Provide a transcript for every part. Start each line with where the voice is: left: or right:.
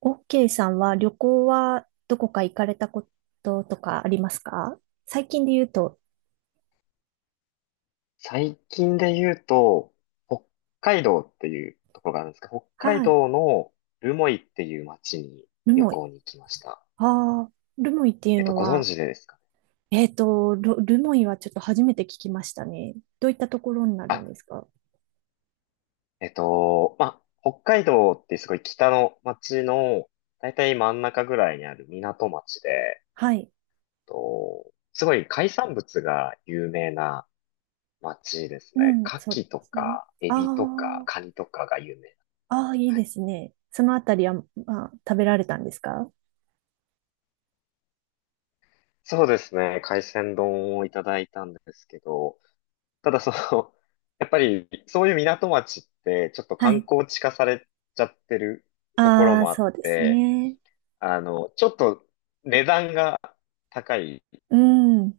right: OK さんは旅行はどこか行かれたこととかありますか？最近で言うと、
left: 最近で言うと、北海道っていうところがあるんですけど、北海
right: はい、
left: 道の留萌っていう町に
right: ル
left: 旅
right: モイ。
left: 行に行きました。
right: ああ、ルモイっていうの
left: ご存
right: は、
left: 知でですかね？
right: ル、ルモイはちょっと初めて聞きましたね。どういったところになる
left: あ、
right: んですか？
left: まあ、北海道ってすごい北の町の、だいたい真ん中ぐらいにある港町で、
right: はい。
left: すごい海産物が有名な町です
right: う
left: ね。
right: ん、そ
left: 牡
right: う
left: 蠣と
right: ですね。
left: か、エ
right: あ
left: ビとか、カニとかが有名。
right: あ、ああ、いい
left: は
right: で
left: い、
right: すね。そのあたりは、まあ、食べられたんですか？
left: そうですね。海鮮丼をいただいたんですけど、ただその、やっぱりそういう港町ってちょっと
right: は
left: 観
right: い。
left: 光地化されちゃってるところ
right: ああ、
left: もあっ
right: そうです
left: て、
right: ね。
left: ちょっと値段が高い
right: うん。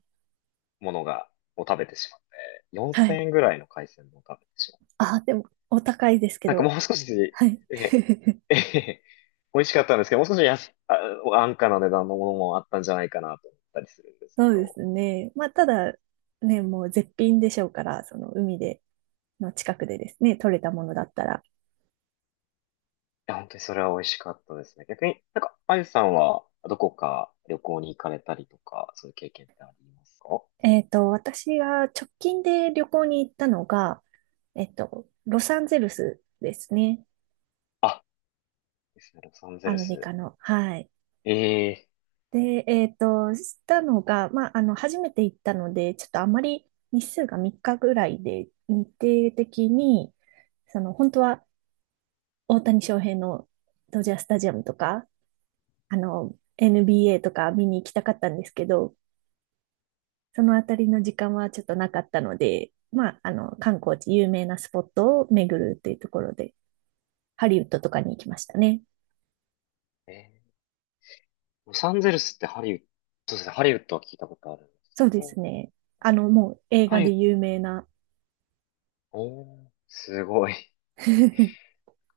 left: ものが、を食べてしまって、
right: は
left: 4000
right: い。
left: 円ぐらいの海鮮丼を食べてしまう。
right: ああ、でも、お高いですけ
left: なんか
right: ど、
left: もう少し、
right: はい。
left: え、え、美味しかったんですけど、もう少し安価な値段のものもあったんじゃないかなと思ったりするんですけ
right: そうで
left: ど。
right: すね。まあ、ただ、ね、もう絶品でしょうから、その海で、の近くでですね、取れたものだったら。
left: や、本当にそれは美味しかったですね。逆になんか、あゆさんはどこか旅行に行かれたりとか、そういう経験ってありますか？
right: 私が直近で旅行に行ったのが、ロサンゼルスですね。
left: あ、ですね、ロサンゼ
right: ア
left: ル
right: メリ
left: ス。
right: カの。はい。
left: ええ
right: で、したのが、まあ、初めて行ったので、ちょっとあまり日数が3日ぐらいで、日程的に、その、本当は大谷翔平のドジャースタジアムとか、NBA とか見に行きたかったんですけど、そのあたりの時間はちょっとなかったので、まあ、観光地、有名なスポットを巡るっていうところで、ハリウッドとかに行きましたね。
left: えーロサンゼルスってハリウッド、そうですね、ハリウッドは聞いたことあるんです
right: そう
left: け
right: で
left: ど、
right: すね。
left: なんか、
right: もう映
left: ハ
right: 画
left: リウッ
right: で
left: ド、
right: 有名な。
left: おー、すごい。す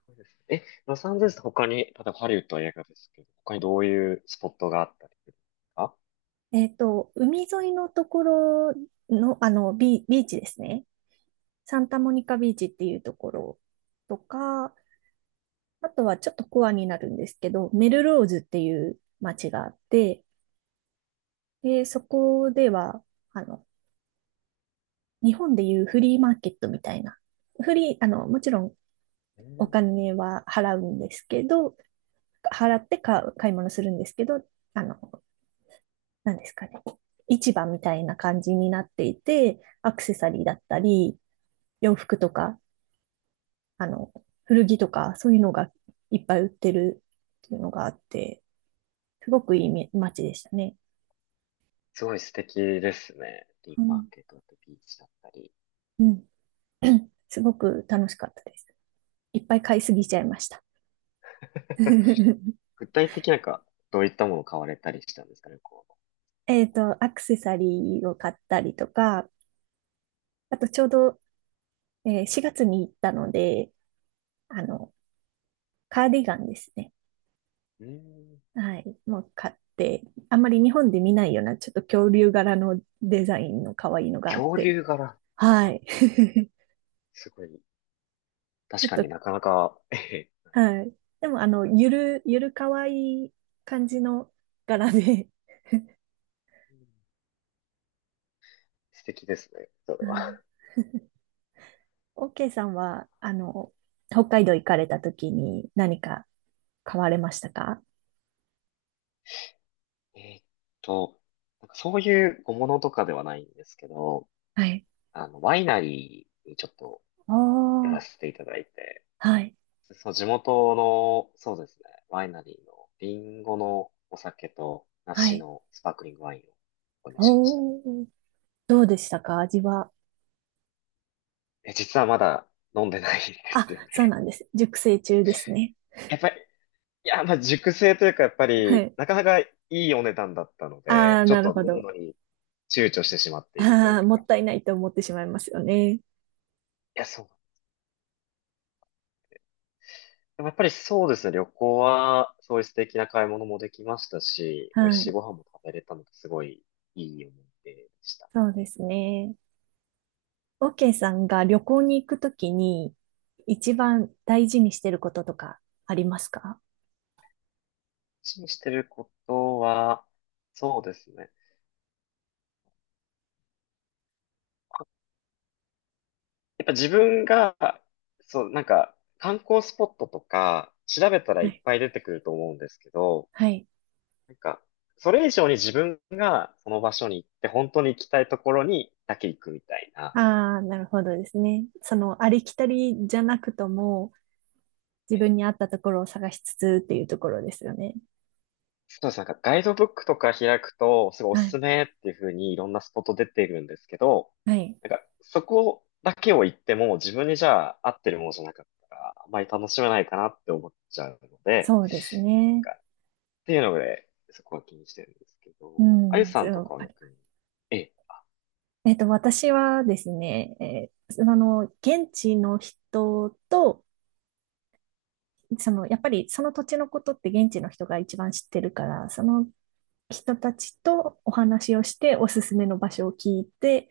left: ごいですねえ、ロサンゼルスって他に、例えばハリウッドは映画ですけど、他にどういうスポットがあったりするんですか？
right: 海沿いのところの、ビーチですね。サンタモニカビーチっていうところとか、あとはちょっとコアになるんですけど、メルローズっていう街があって、で、そこでは、あの、日本でいうフリーマーケットみたいな。フリー、もちろん
left: え
right: お
left: ー
right: 金は払うんですけど、払って買う、買い物するんですけど、あの、なんですかね。市場みたいな感じになっていて、アクセサリーだったり、洋服とか、あの、古着とか、そういうのがいっぱい売ってるっていうのがあって、すごくいいみ街でしたね。
left: すごい素敵ですね。リ
right: う
left: ーマー
right: ん。
left: ケットだったりビーチだったり。
right: うん。すごく楽しかったです。いっぱい買いすぎちゃいました。
left: 具体的なんか、どういったものを買われたりしたんですかね、こ
right: アクセサリーを買ったりとか、あとちょうど、4月に行ったので、あの、カーディガンですね。
left: う。うーん、
right: はい。もう買って、あんまり日本で見ないような、ちょっと恐竜柄のデザインの可愛いのがあっ
left: 恐
right: て、
left: 竜柄。
right: は
left: あ、
right: い。
left: すごい。
right: ち
left: 確
right: ょっ
left: か
right: と、
left: になかなか、えへ、
right: はい。でも、ゆる可愛い感じの柄で、
left: 素敵ですね、それ
right: う
left: は。
right: ん。オーケーさんは、北海道行かれた時に何か買われましたか？
left: えーっと、なんかそういう小物とかではないんですけど、
right: はい。
left: ワイナリーにちょっと寄ら
right: あ
left: せ
right: あ、
left: ていただいて、
right: はい。
left: そう、地元の、そうですね、ワイナリーのリンゴのお酒と
right: は
left: 梨
right: い。
left: のスパークリングワインを購入しました。
right: おー。どうでしたか味は。
left: 実はまだ飲んでないんで
right: あ、
left: すよ
right: そう
left: ね。
right: なんです。熟成中ですね。
left: やっぱりいや、まあ、熟成というか、やっぱ
right: は
left: り、
right: い。
left: なかなかいいお値段だったので、
right: ああ、
left: ちょっ
right: なる
left: と
right: ほ
left: 飲む
right: ど。
left: のに躊躇してしまっているとい
right: あ
left: う
right: ー、も
left: か。
right: ったいないと思ってしまいますよね。
left: いや、そう。でもやっぱりそうですね、旅行は、そういう素敵な買い物もできましたし、美味
right: は
left: しい
right: い。
left: ご飯も食べれたので、すごいいい思い出でした。
right: そうですね。オーケーさんが旅行に行くときに一番大事にしてることとかありますか？
left: 一緒にしてることは、そうですね。やっぱ自分が、そう、なんか、観光スポットとか、調べたら
right: は
left: いっ
right: い。
left: ぱい出てくると思うんですけど、
right: はい。
left: なんか、それ以上に自分がその場所に行って、本当に行きたいところにだけ行くみたいな。
right: ああ、なるほどですね。その、ありきたりじゃなくとも、自
left: ええ、
right: 分に合ったところを探しつつっていうところですよね。
left: そうです。なんかガイドブックとか開くと、すごいお
right: は
left: す
right: い。
left: すめっていう風にいろんなスポット出てるんですけど、
right: はい。
left: なんかそこだけを行っても自分にじゃあ合ってるものじゃなかったら、あまり楽しめないかなって思っちゃうので、
right: そうですね。
left: なんかっていうので、そこは気にしてるんですけ
right: う
left: ど、あゆ
right: ん、
left: さ
right: そ
left: んとか
right: う、
left: は
right: あり、
left: 逆に、ええ。
right: 私はですね、あの、現地の人と、その、やっぱりその土地のことって現地の人が一番知ってるから、その人たちとお話をして、おすすめの場所を聞いて、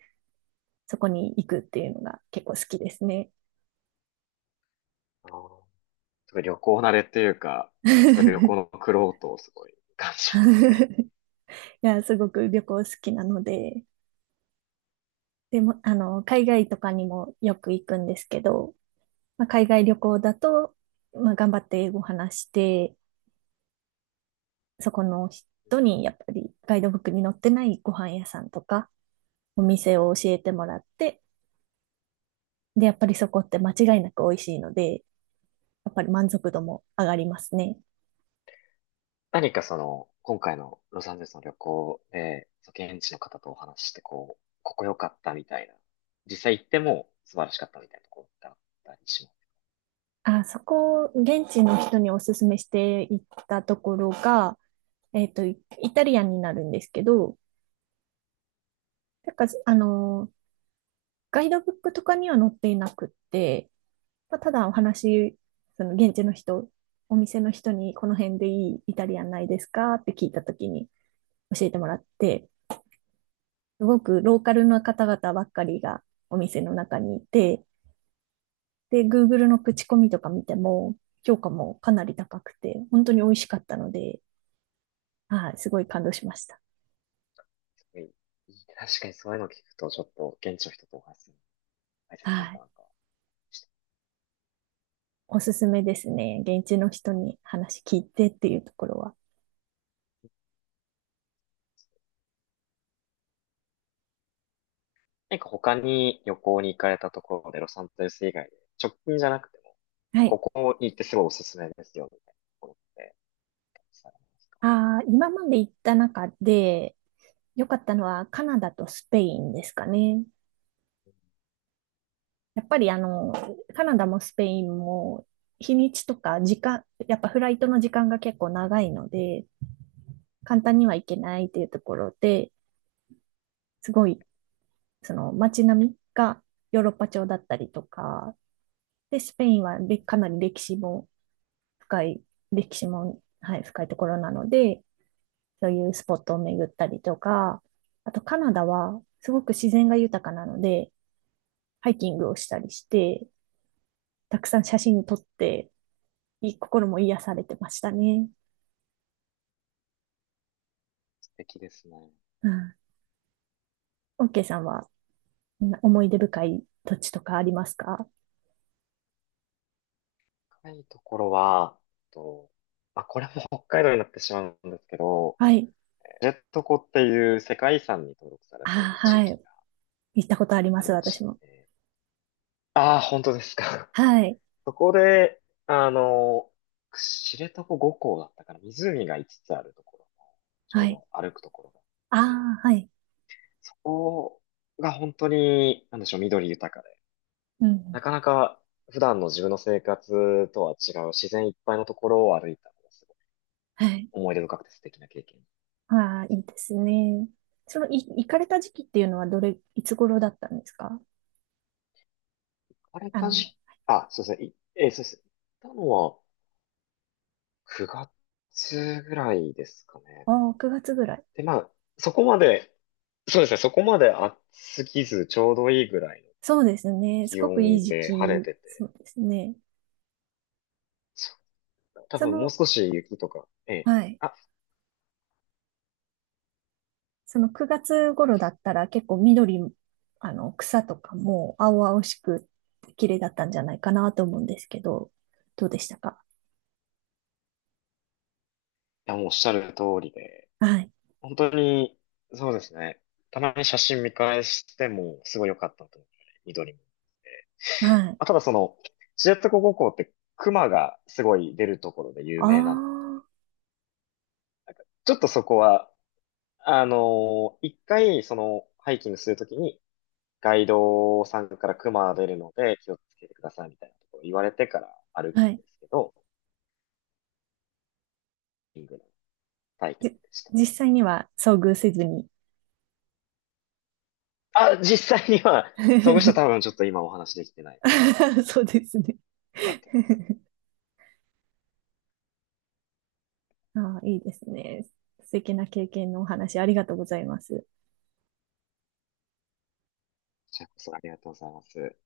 right: そこに行くっていうのが結構好きですね。
left: すごい旅行慣れというか、すごい旅行
right: い
left: の苦労とをすごい感じますね。
right: や、すごく旅行好きなので、でも、海外とかにもよく行くんですけど、まあ、海外旅行だと、まあ、頑張って英語話して、そこの人にやっぱりガイドブックに載ってないご飯屋さんとかお店を教えてもらって、で、やっぱりそこって間違いなく美味しいので、やっぱり満足度も上がりますね。
left: 何かその、今回のロサンゼルスの旅行で、その現地の方とお話しして、こう、ここ良かったみたいな、実際行っても素晴らしかったみたいなところってあったりします？
right: あ、そこ、現地の人におすすめしていったところが、イイタリアンになるんですけど、なんか、ガイドブックとかには載っていなくって、まあ、ただお話、その現地の人、お店の人にこの辺でいいイタリアンないですかって聞いたときに、教えてもらって、すごくローカルの方々ばっかりがお店の中にいて、で、
left: うん、
right: Google の口コミとか見ても、評価もかなり高くて、本当に美味しかったので、はい、す
left: う
right: ごい
left: ん、
right: 感動しました。
left: すごいいい、確かにそういうのを聞くと、ちょっと現地の人とお話しするの大切なん
right: は
left: だ
right: い。
left: なとはして。
right: おすすめですね。現地の人に話聞いてっていうところは。
left: 何か他に旅行に行かれたところで、ロサンゼルス以外で、直近じゃなくても、
right: は
left: こ
right: い。
left: こに行ってすごいおすすめですよ、みたいなところって、たくさんあります？
right: あー、今まで行った中で良かったのはカナダとスペインですかね。やっぱりカナダもスペインも日にちとか時間、やっぱフライトの時間が結構長いので、簡単には行けないっていうところで、すごい、その街並みがヨーロッパ調だったりとか、で、スペインはでかなり歴史も深い、歴史も、はい、深いところなので、そういうスポットを巡ったりとか、あとカナダはすごく自然が豊かなので、ハイキングをしたりして、たくさん写真撮って、いい心も癒されてましたね。
left: 素敵ですね。
right: うん。オッケーさんは思い出深い土地とかありますか？
left: 深いところは、と、まあ、これも北海道になってしまうんですけど、
right: はい。
left: ジェット湖っていう世界遺産に登録され
right: あ、
left: ている地
right: は
left: 域
right: い。
left: が
right: 行ったことありま
left: あ
right: す、
left: りま
right: 私
left: し
right: も。
left: て、ああ、本当ですか。
right: はい。
left: そこで、あの、知床五湖だったかな、湖が5つつあるところの、ち
right: は
left: ょう
right: い。
left: ど歩くところなんで
right: あ
left: すけれど、
right: あ、はい。
left: そこが本当に、なんでしょう、緑豊かで、
right: うん。
left: なかなか普段の自分の生活とは違う自然いっぱいのところを歩いたんです。
right: はい。
left: 思い出深くて素敵な経験で
right: ああ、い
left: す。
right: いですね。その、い、行かれた時期っていうのはどれ、いつ頃だったんですか？
left: あれ
right: あ
left: た
right: の、
left: じ、あ、そうですね。いえーそうです。行ったのは9月ぐらいですかね。
right: ああ、9月ぐらい。
left: で、まあ、そこまで、そうですね。そこまで暑すぎず、ちょうどいいぐらいの
right: そうですね。す
left: 気
right: ごくい
left: 温
right: い時
left: で晴れ
right: 期。
left: て
right: そ
left: て、
right: うですね。
left: そう多
right: そ
left: 分もう
right: の、
left: 少し雪とか、ええ、
right: はい。
left: あ、い
right: その9月頃だったら結構緑、草とかも青々しく綺麗だったんじゃないかなと思うんですけど、どうでしたか？
left: やもうおっしゃる通りで、
right: はい。
left: 本当に、そうですね。たまに写真見返しても、すごい良かったと思う。緑も。
right: はい。
left: まあ、ただその、知床五湖って熊がすごい出るところで有
right: あ
left: 名なの。ちょっとそこは、あの一回そのハイキングするときにガイドさんから熊出るので気をつけてくださいみたいなところ言われてから歩
right: あ、
left: く
right: は
left: ん
right: い。
left: ですけど、ハイキングの体験
right: じ、
left: でした。
right: 実際には遭遇せずに。
left: あ、実際には、そ遇した多 分ちょっと今お話できてないと。
right: そうですね。
left: よかったです。
right: ああ、いいですね。素敵な経験のお話ありがとうございます。
left: じゃあこそありがとうございます。